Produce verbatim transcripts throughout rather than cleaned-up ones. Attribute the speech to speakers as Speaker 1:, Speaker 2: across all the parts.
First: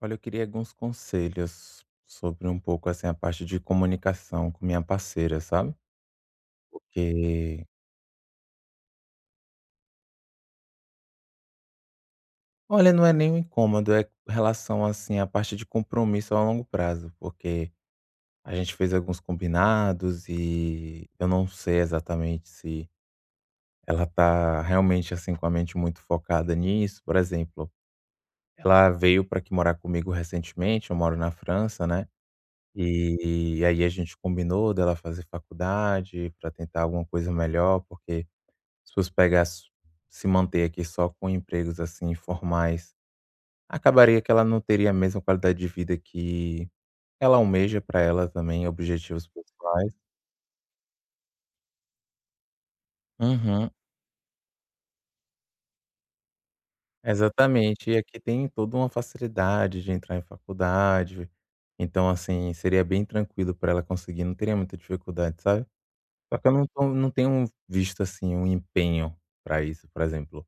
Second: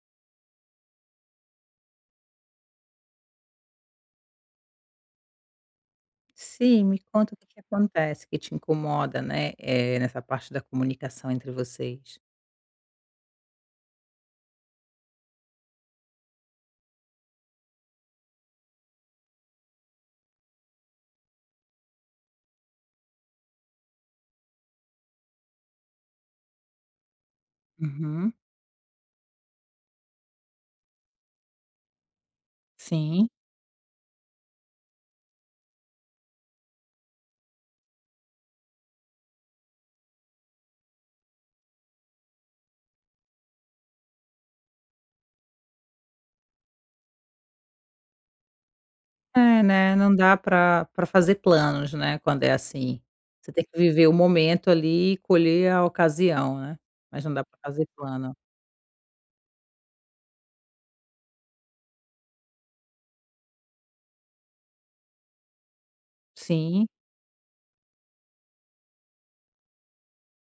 Speaker 1: Olha, eu queria alguns conselhos sobre um pouco, assim, a parte de comunicação com minha parceira, sabe?
Speaker 2: Sim, me conta o que que
Speaker 1: Porque,
Speaker 2: acontece que te incomoda, né? É nessa parte da comunicação entre vocês.
Speaker 1: olha, não é nem um incômodo, é com relação, assim, à parte de compromisso a longo prazo, porque a gente fez alguns combinados e eu não sei exatamente se ela tá realmente, assim, com a mente muito focada nisso. Por exemplo,
Speaker 2: Uhum,
Speaker 1: ela veio para aqui morar comigo recentemente, eu moro na França, né?
Speaker 2: sim.
Speaker 1: E e aí a gente combinou dela fazer faculdade para tentar alguma coisa melhor, porque se fosse pegar su se manter aqui só com empregos, assim, formais, acabaria que ela não teria a mesma qualidade de vida que ela almeja para ela também, objetivos
Speaker 2: É,
Speaker 1: pessoais.
Speaker 2: né, não dá para para fazer planos, né, quando é assim. Você tem
Speaker 1: Uhum,
Speaker 2: que viver o momento ali e colher a ocasião, né, mas não dá para fazer
Speaker 1: exatamente. E aqui
Speaker 2: plano.
Speaker 1: tem toda uma facilidade de entrar em faculdade, então, assim, seria bem tranquilo pra ela conseguir, não teria muita dificuldade, sabe? Só que eu não
Speaker 2: Sim,
Speaker 1: tô não tenho visto, assim, um empenho para isso, por exemplo,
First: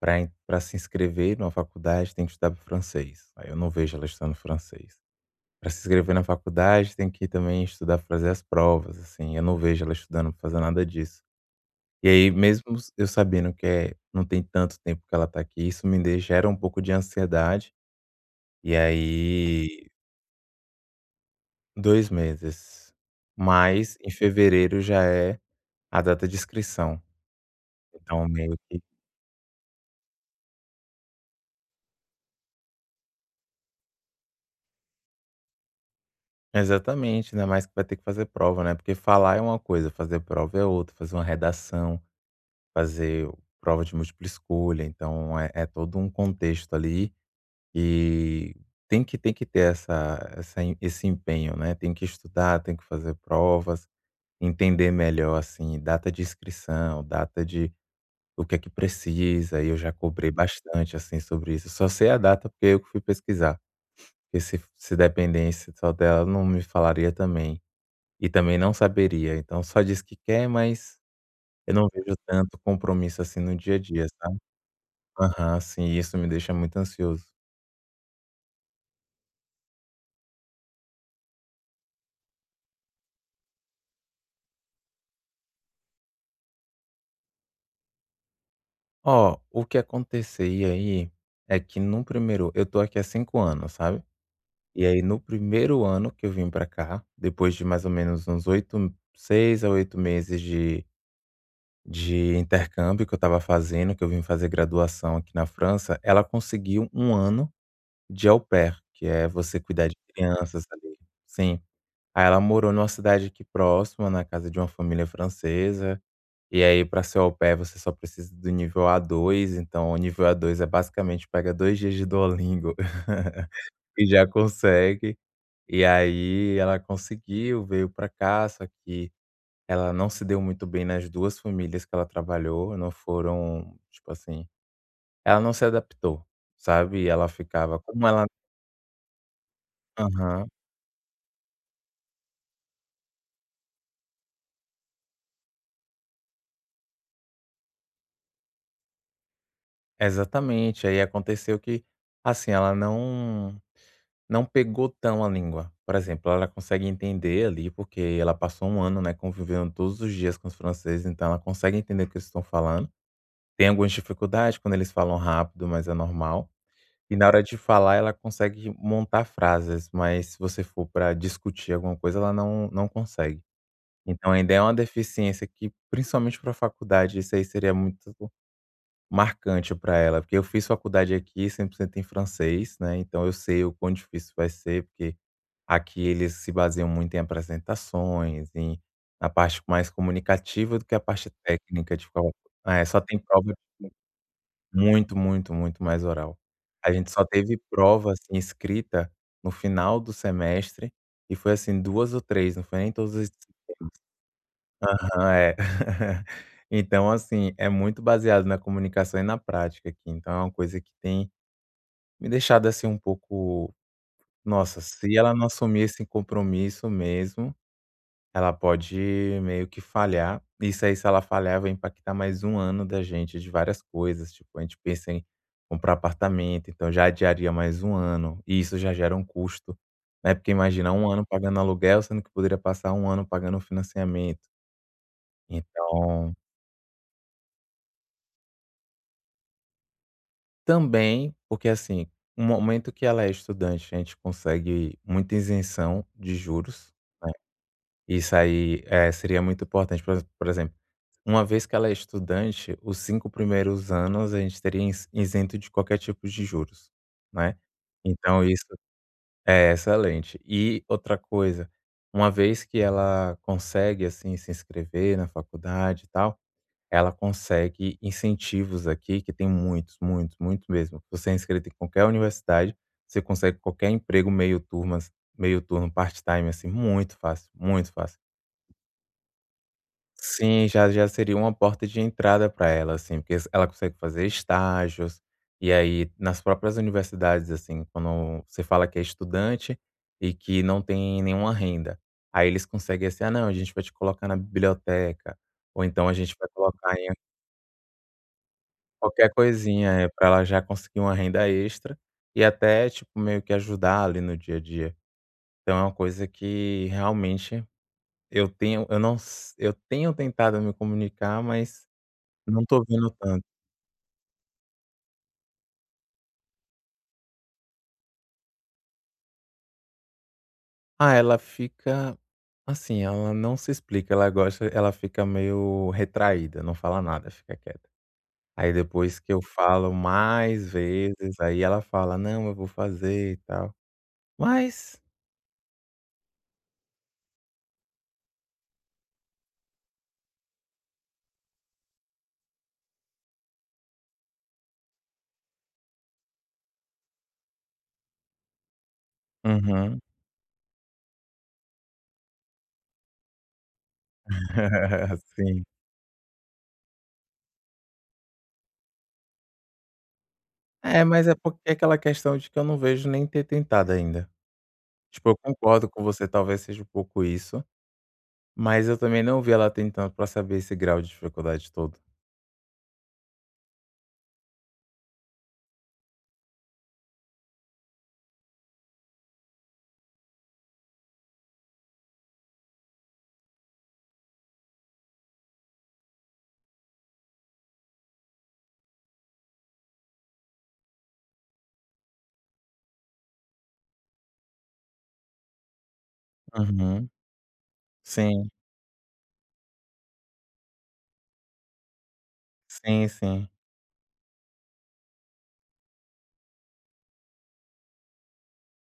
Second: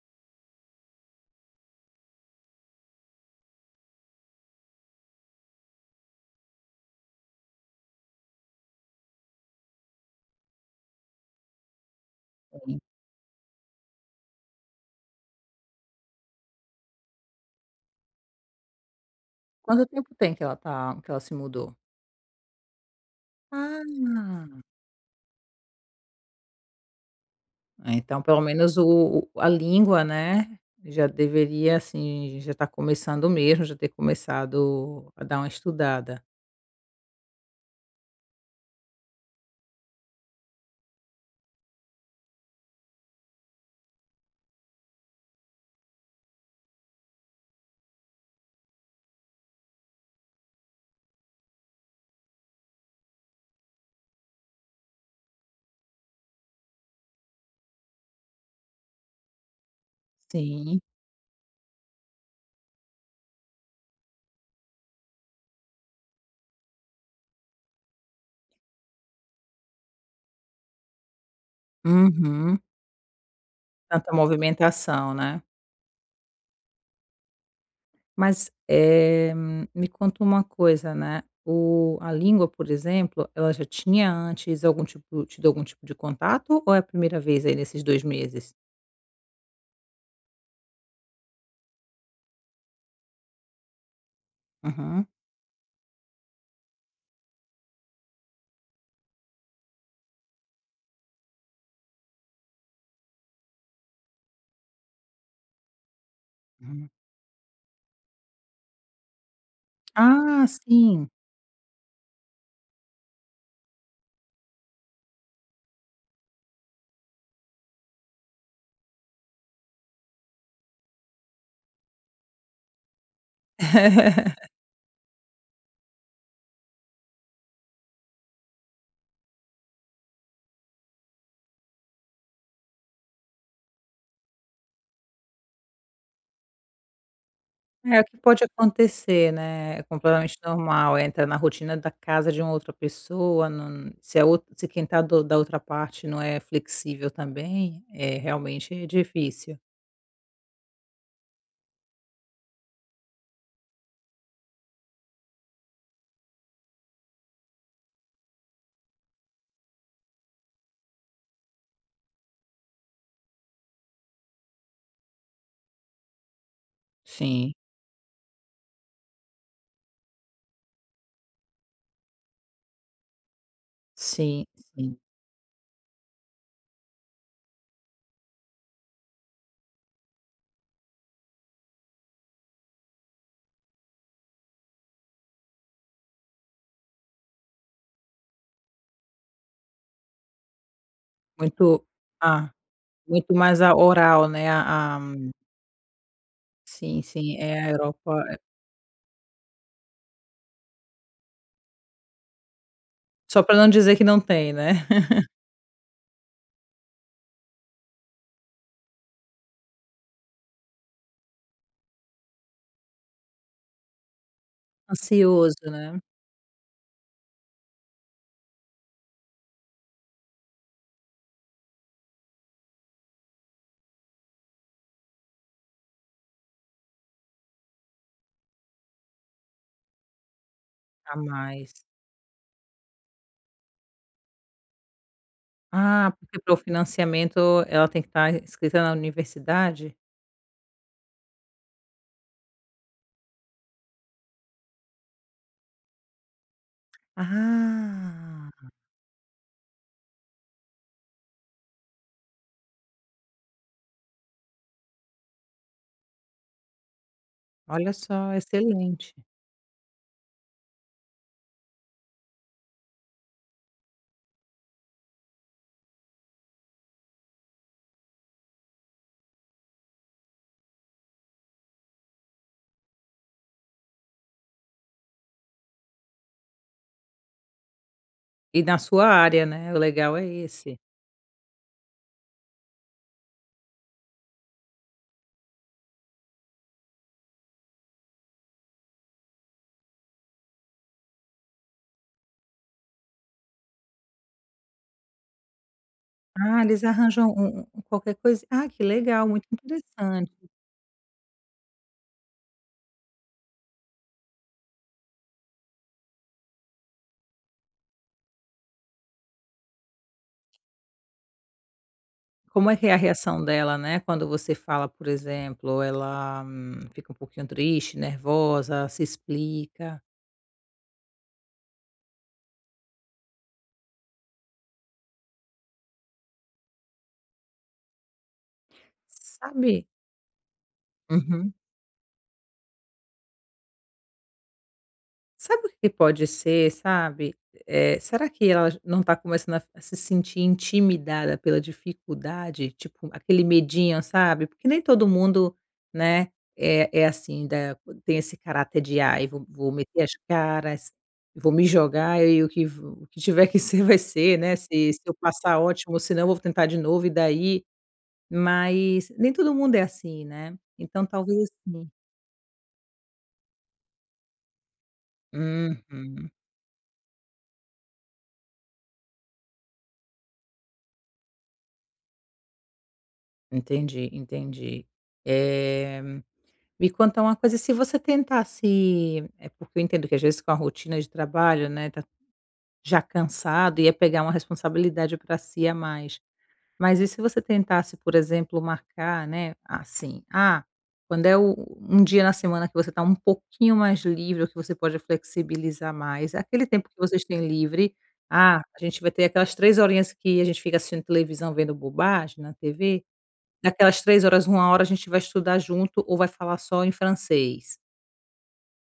Speaker 1: para para se inscrever numa faculdade tem que estudar francês, aí eu não vejo ela estudando francês. Para se inscrever na faculdade tem que também estudar pra fazer as provas, assim, eu não vejo ela estudando pra fazer nada disso. E aí, mesmo
Speaker 2: sim.
Speaker 1: s eu sabendo que é não tem tanto tempo que ela tá aqui, isso me de gera um pouco de ansiedade, e
Speaker 2: Quanto
Speaker 1: aí
Speaker 2: tempo tem que ela tá que ela se mudou?
Speaker 1: dois meses, mas em
Speaker 2: Ah.
Speaker 1: fevereiro já é a data de inscrição,
Speaker 2: É, então
Speaker 1: então
Speaker 2: pelo
Speaker 1: meio
Speaker 2: menos
Speaker 1: que
Speaker 2: o o a língua, né, já deveria, assim, já está começando mesmo, já ter começado a dar uma estudada.
Speaker 1: exatamente, ainda mais que vai ter que fazer prova, né, porque falar é uma coisa, fazer prova é outra, fazer uma redação, fazer prova de múltipla escolha, então é é todo um contexto ali, e tem que tem que ter essa essa em- esse empenho, né, tem que estudar, tem que fazer provas, entender melhor, assim, data de inscrição, data de o que é que precisa, e eu já cobrei
Speaker 2: Sim.
Speaker 1: bastante, assim, sobre isso. Só sei a data porque eu que fui pesquisar, porque se se dependesse só dela, não me falaria também. E também não saberia, então só diz que quer, mas eu não vejo tanto
Speaker 2: Uhum.
Speaker 1: compromisso, assim, no dia a dia,
Speaker 2: Tanta
Speaker 1: sabe.
Speaker 2: movimentação, né.
Speaker 1: Aham, sim, isso me deixa muito ansioso.
Speaker 2: Mas, eh, me conta uma coisa, né, o a língua, por exemplo, ela já tinha antes algum tipo tido algum tipo de contato ou é a primeira vez aí nesses dois meses?
Speaker 1: Ó, o que aconteceria aí é que no primeiro eu tô aqui há cinco anos, sabe. E aí
Speaker 2: Uhum,
Speaker 1: no primeiro ano que eu vim pra cá, depois de mais ou menos uns oito seis a oito meses de de intercâmbio que eu estava fazendo, que eu vim fazer graduação aqui na França, ela conseguiu
Speaker 2: uhum.
Speaker 1: um ano de au pair, que é você cuidar de
Speaker 2: Ah,
Speaker 1: crianças ali.
Speaker 2: sim.
Speaker 1: Sim. Aí ela morou numa cidade aqui próxima, na casa de uma família francesa, e aí para ser au pair você só precisa do nível A dois, então o nível A dois é basicamente pega dois dias de Duolingo e já consegue. E aí ela conseguiu, veio para cá, só que ela não se deu muito bem nas duas famílias que ela trabalhou, não foram, tipo assim, ela não se adaptou, sabe, ela ficava
Speaker 2: É o
Speaker 1: como
Speaker 2: que
Speaker 1: ela
Speaker 2: pode acontecer, né, é completamente
Speaker 1: aham,
Speaker 2: normal, entra na rotina da casa de uma outra pessoa, não se a outra se quem está da outra parte não é flexível também, é realmente é difícil.
Speaker 1: exatamente. Aí aconteceu que, assim, ela não não pegou tão a língua. Por exemplo, ela consegue entender ali, porque ela passou um ano, né, convivendo todos os dias com os franceses, então ela consegue entender o que eles estão falando. Tem algumas dificuldades quando eles falam rápido, mas é normal. E na hora
Speaker 2: Sim,
Speaker 1: de falar, ela consegue montar frases, mas se você for para discutir alguma coisa, ela não não consegue. Então
Speaker 2: sim,
Speaker 1: ainda é uma
Speaker 2: sim.
Speaker 1: deficiência que, principalmente pra faculdade, isso aí seria muito marcante para ela, porque eu fiz faculdade aqui cem por cento em francês, né, então eu sei o quão difícil vai ser, porque aqui eles se baseiam muito em apresentações, em na parte mais comunicativa do que a parte
Speaker 2: Muito
Speaker 1: técnica de prova.
Speaker 2: ah,
Speaker 1: É, só tem
Speaker 2: muito
Speaker 1: prova
Speaker 2: mais a oral, né, a a
Speaker 1: muito, muito, muito mais oral. A
Speaker 2: sim,
Speaker 1: gente só
Speaker 2: sim,
Speaker 1: teve
Speaker 2: é a
Speaker 1: prova,
Speaker 2: Europa
Speaker 1: assim,
Speaker 2: é,
Speaker 1: escrita no final do semestre e foi, assim, duas ou três, não foi nem todas as
Speaker 2: só para não dizer que
Speaker 1: disciplinas.
Speaker 2: não tem, né.
Speaker 1: Aham, é. Então, assim, é muito baseado na comunicação e na prática aqui, então é uma coisa que tem me deixado, assim, um pouco: "Nossa, se ela não
Speaker 2: Ansioso,
Speaker 1: assumir
Speaker 2: né,
Speaker 1: esse compromisso mesmo". Ela pode meio que falhar. Isso aí, se ela falhar, vai impactar mais um ano da gente de várias coisas, tipo, a gente pensa em comprar apartamento, então já adiaria mais um ano, e isso já gera um custo, né, porque imagina um
Speaker 2: a
Speaker 1: ano pagando
Speaker 2: mais.
Speaker 1: aluguel, sendo que poderia passar um ano pagando financiamento.
Speaker 2: Ah,
Speaker 1: Então
Speaker 2: porque para o financiamento ela tem que estar inscrita na universidade?
Speaker 1: também, porque assim, no momento que ela é estudante, a gente consegue muita isenção de juros, né, isso
Speaker 2: Ah.
Speaker 1: aí, eh, seria muito importante. Por exe por exemplo, uma vez que ela é estudante, os cinco primeiros anos a gente teria ins isento de qualquer tipo de juros, né.
Speaker 2: Olha só,
Speaker 1: Então isso
Speaker 2: excelente.
Speaker 1: é excelente. E outra coisa, uma vez que ela consegue, assim, se inscrever na faculdade e tal, ela consegue incentivos aqui, que tem muitos, muitos, muitos mesmo. Você é inscrito em qualquer universidade, você consegue qualquer emprego meio turmas meio turno, part-time, assim, muito fácil, muito fácil.
Speaker 2: E na sua área, né, o legal é
Speaker 1: Sim,
Speaker 2: esse.
Speaker 1: já já seria uma porta de entrada para ela, assim, porque ela consegue fazer estágios, e aí nas próprias universidades, assim, quando você fala que é estudante e que não tem nenhuma renda, aí eles conseguem assim: "Ah, não, a gente vai te colocar na biblioteca", ou então a gente vai
Speaker 2: Ah, eles
Speaker 1: colocar em
Speaker 2: arranjam um um qualquer coisa ah, que legal,
Speaker 1: qualquer
Speaker 2: muito
Speaker 1: coisinha, para
Speaker 2: interessante.
Speaker 1: ela já conseguir uma renda extra e até, tipo, meio que ajudar ali no dia a dia. Então é uma coisa que realmente eu tenho eu não s eu tenho tentado me comunicar, mas não
Speaker 2: Como é
Speaker 1: tô
Speaker 2: que é a
Speaker 1: vendo tanto.
Speaker 2: reação dela, né, quando você fala, por exemplo, ela, hum, fica um pouquinho triste, nervosa, se explica?
Speaker 1: Ah, ela fica assim, ela não se explica, ela gosta ela fica meio retraída, não fala nada, fica quieta. Aí depois que eu
Speaker 2: Sabe.
Speaker 1: falo mais vezes,
Speaker 2: Uhum.
Speaker 1: aí ela fala: "Não, eu vou fazer e tal". Mas
Speaker 2: Sabe o que pode ser, sabe? Eh, será que ela não está começando a a se sentir intimidada pela dificuldade? Tipo, aquele medinho, sabe? Porque nem todo mundo, né, é é assim da tem esse caráter de: "Ai, vou vou
Speaker 1: uhum.
Speaker 2: meter as caras, vou me jogar e o que o que tiver que ser vai ser, né? Se se eu passar,
Speaker 1: Sim.
Speaker 2: ótimo, se não, eu vou tentar de novo e daí?". Mas nem todo mundo é assim, né?
Speaker 1: É,
Speaker 2: Então
Speaker 1: mas é
Speaker 2: talvez
Speaker 1: porque é
Speaker 2: assim.
Speaker 1: aquela questão de que eu não vejo nem ter tentado ainda. Tipo, eu concordo com você,
Speaker 2: Uhum.
Speaker 1: talvez seja um pouco isso, mas eu também não vi ela tentando pra saber esse grau de dificuldade todo.
Speaker 2: Entendi, entendi. Eh, Me conta uma coisa, se você tentasse é porque eu entendo que às vezes com a rotina de trabalho, né, tá já cansado, ia pegar uma responsabilidade para si a mais. Mas e se você tentasse, por exemplo, marcar, né, assim, ah, quando é o um dia na semana que você tá um pouquinho mais livre ou que você pode flexibilizar mais, é aquele tempo que
Speaker 1: Uhum.
Speaker 2: vocês têm livre,
Speaker 1: Sim,
Speaker 2: ah, a gente vai ter aquelas três horinhas que a gente fica assistindo televisão, vendo bobagem na T V.
Speaker 1: sim, sim.
Speaker 2: Daquelas três horas, uma hora a gente vai estudar junto ou vai falar só em francês.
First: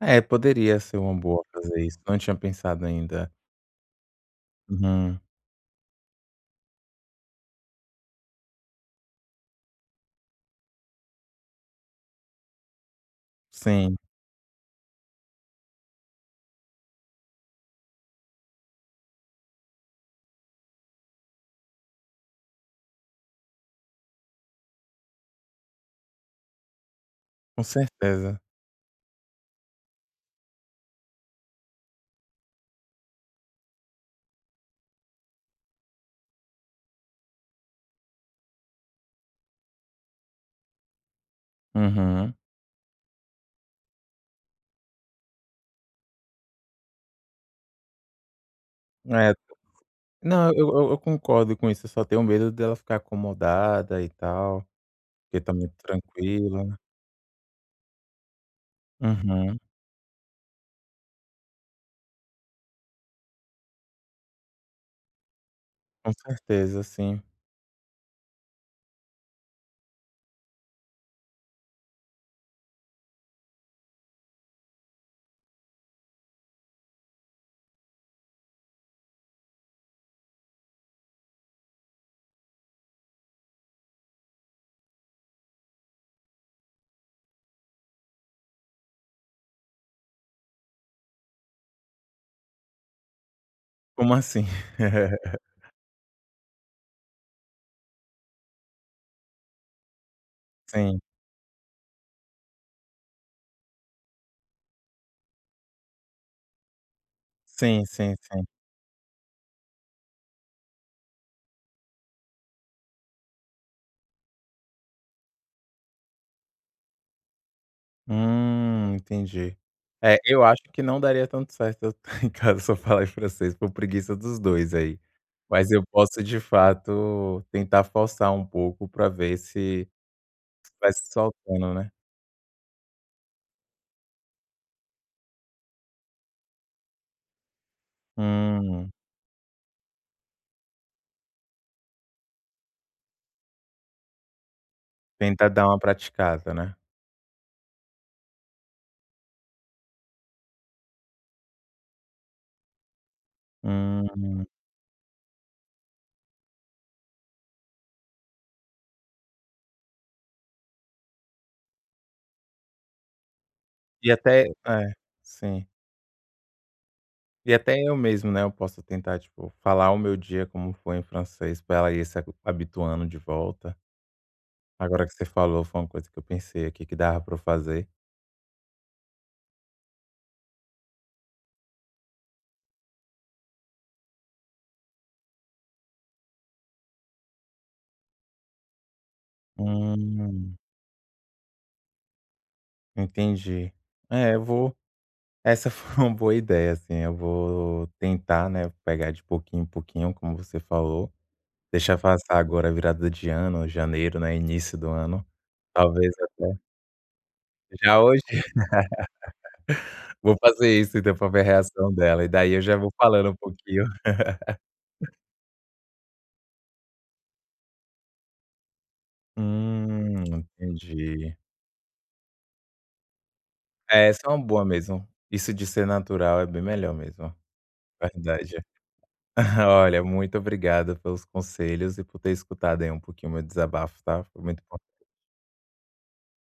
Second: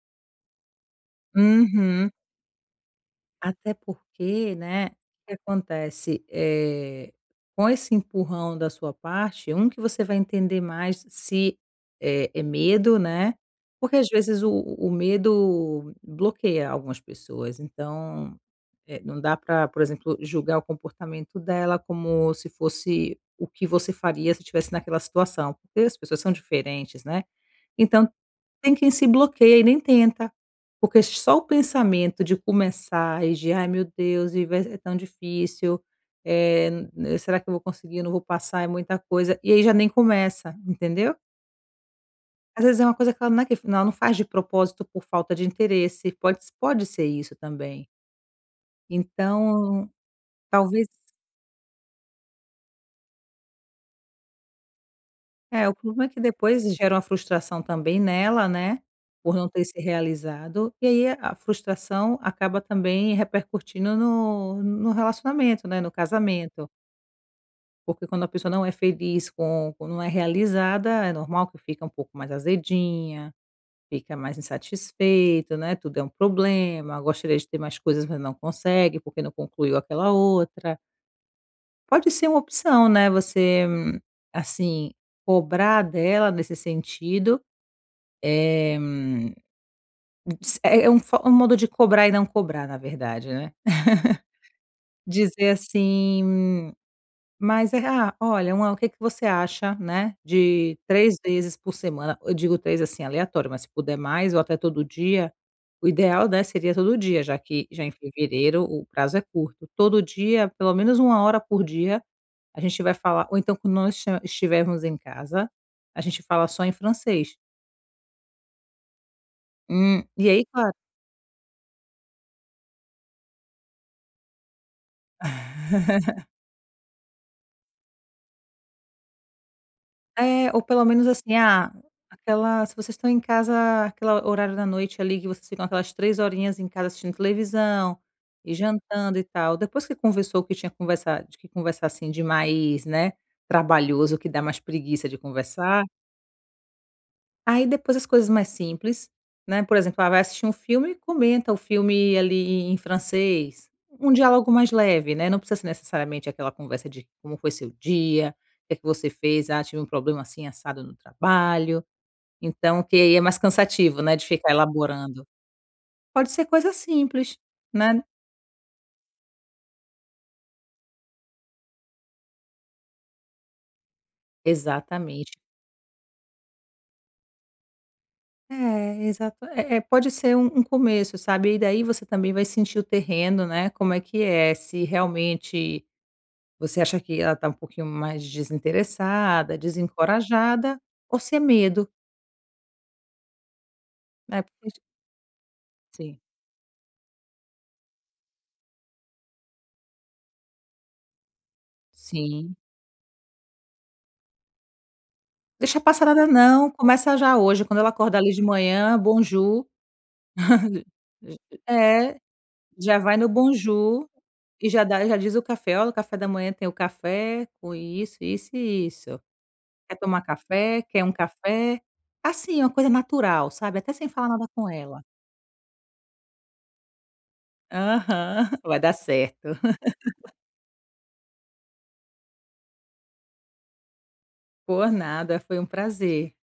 Speaker 1: É, poderia ser uma boa fazer isso,
Speaker 2: Uhum.
Speaker 1: não tinha pensado ainda.
Speaker 2: Até porque, né,
Speaker 1: Uhum,
Speaker 2: o que acontece, eh, com esse empurrão da sua parte, um que você vai entender mais se é é medo, né,
Speaker 1: sim,
Speaker 2: porque às vezes o o medo bloqueia algumas pessoas, então, eh, não dá para, por exemplo, julgar o comportamento dela como se fosse o que você faria se estivesse naquela situação, porque as pessoas são diferentes, né.
Speaker 1: com
Speaker 2: Então
Speaker 1: certeza.
Speaker 2: tem quem se bloqueia e nem tenta, porque só o pensamento de começar e de: "Ai meu Deus, e vai é tão difícil, eh, n eh, será que eu vou conseguir? Eu não vou passar, é muita coisa", e aí já nem começa, entendeu?
Speaker 1: Uhum.
Speaker 2: Às vezes é uma coisa que ela não é que ela não faz de propósito por falta de interesse, pode pode ser isso também.
Speaker 1: É,
Speaker 2: Então,
Speaker 1: não, eu
Speaker 2: talvez.
Speaker 1: eu eu concordo com isso, eu só tenho medo dela ficar acomodada e tal, porque tá
Speaker 2: É,
Speaker 1: muito
Speaker 2: o problema é que depois
Speaker 1: tranquila, né?
Speaker 2: gera uma frustração também nela, né, por não
Speaker 1: Uhum,
Speaker 2: ter se realizado, e aí a frustração acaba também repercutindo no no relacionamento, né, no
Speaker 1: com
Speaker 2: casamento,
Speaker 1: certeza, sim.
Speaker 2: porque quando a pessoa não é feliz com com não é realizada, é normal que fica um pouco mais azedinha, fica mais insatisfeito, né, tudo é um problema, gostaria de ter mais coisas, mas não consegue, porque não concluiu aquela outra. Pode ser uma opção, né, você, hum, assim, cobrar dela nesse sentido eh, s é é um fo um modo de cobrar e não cobrar, na verdade, né.
Speaker 1: Como assim?
Speaker 2: Dizer assim: "Mas é ah, olha, uma o que que você acha, né, de
Speaker 1: Sim,
Speaker 2: três vezes por semana?". Eu digo três assim, aleatório, mas se puder mais ou até todo dia, o ideal, né, seria todo dia, já que já
Speaker 1: sim,
Speaker 2: em
Speaker 1: sim, sim.
Speaker 2: fevereiro o prazo é curto. Todo dia, pelo menos uma hora por dia, a gente vai falar ou então quando nós esti estivermos em casa, a gente fala só em francês.
Speaker 1: Hum, entendi.
Speaker 2: Hum,
Speaker 1: É,
Speaker 2: e
Speaker 1: eu
Speaker 2: aí,
Speaker 1: acho
Speaker 2: claro.
Speaker 1: que não daria tanto certo eu em casa se eu falar em francês, por preguiça dos dois aí. Mas eu posso, de fato, tentar forçar um pouco para ver se
Speaker 2: É, ou pelo
Speaker 1: vai
Speaker 2: menos
Speaker 1: se
Speaker 2: assim, ah,
Speaker 1: soltando, né.
Speaker 2: aquela se vocês estão em casa, aquela horário da noite ali que vocês ficam aquelas três horinhas em casa assistindo televisão e
Speaker 1: Hum,
Speaker 2: jantando e tal, depois que conversou que tinha conversado que conversar, assim, de mais, né, trabalhoso, que dá mais preguiça de
Speaker 1: tentar dar uma
Speaker 2: conversar.
Speaker 1: praticada, né.
Speaker 2: Aí depois as coisas mais simples, né, por exemplo, ah, vai assistir um filme e comenta o filme ali em francês, um
Speaker 1: Hum,
Speaker 2: diálogo mais leve, né, não precisa ser necessariamente aquela conversa de como foi seu dia, o que é que você fez, ah, tive um problema assim assado no trabalho, então que aí é mais cansativo,
Speaker 1: e
Speaker 2: né, de
Speaker 1: até
Speaker 2: ficar
Speaker 1: é,
Speaker 2: elaborando.
Speaker 1: sim.
Speaker 2: Pode ser coisa simples,
Speaker 1: E até eu
Speaker 2: né.
Speaker 1: mesmo, né, eu posso tentar, tipo, falar o meu dia como foi em francês para ela ir se habituando de volta. Agora que você
Speaker 2: Exatamente.
Speaker 1: falou, foi uma coisa que eu pensei aqui que dava pra eu fazer.
Speaker 2: É, exato. É é, pode ser um um começo, sabe, e daí você também vai sentir o terreno, né, como é que é, se realmente você acha que ela está um pouquinho mais desinteressada,
Speaker 1: Hum,
Speaker 2: desencorajada, ou se é medo,
Speaker 1: entendi. É,
Speaker 2: né,
Speaker 1: eu vou
Speaker 2: porque
Speaker 1: Essa foi uma
Speaker 2: sim,
Speaker 1: boa ideia, assim, eu vou tentar, né, pegar de pouquinho em pouquinho, como você falou, deixar passar
Speaker 2: sim.
Speaker 1: agora a virada de ano, janeiro, né, início do ano,
Speaker 2: Deixa passar
Speaker 1: talvez
Speaker 2: nada
Speaker 1: até
Speaker 2: não, começa já hoje, quando ela
Speaker 1: já
Speaker 2: acordar
Speaker 1: hoje
Speaker 2: ali de manhã, bonjour,
Speaker 1: vou fazer isso então pra
Speaker 2: j
Speaker 1: ver a reação
Speaker 2: é,
Speaker 1: dela, e daí eu já vou
Speaker 2: já vai no
Speaker 1: falando um pouquinho.
Speaker 2: bonjour e já dá já diz o café: "Olha, o café da manhã tem o café com isso, isso e isso. Quer tomar
Speaker 1: Hum,
Speaker 2: café? Quer um
Speaker 1: entendi.
Speaker 2: café?". Assim, uma coisa natural, sabe, até
Speaker 1: É,
Speaker 2: sem
Speaker 1: essa é
Speaker 2: falar
Speaker 1: uma
Speaker 2: nada
Speaker 1: boa
Speaker 2: com ela.
Speaker 1: mesmo, isso de ser natural é bem melhor mesmo,
Speaker 2: Aham,
Speaker 1: verdade.
Speaker 2: vai dar certo.
Speaker 1: Olha, muito obrigado pelos conselhos e por ter escutado aí um pouquinho o meu desabafo, tá? Foi muito
Speaker 2: Por nada, foi um prazer.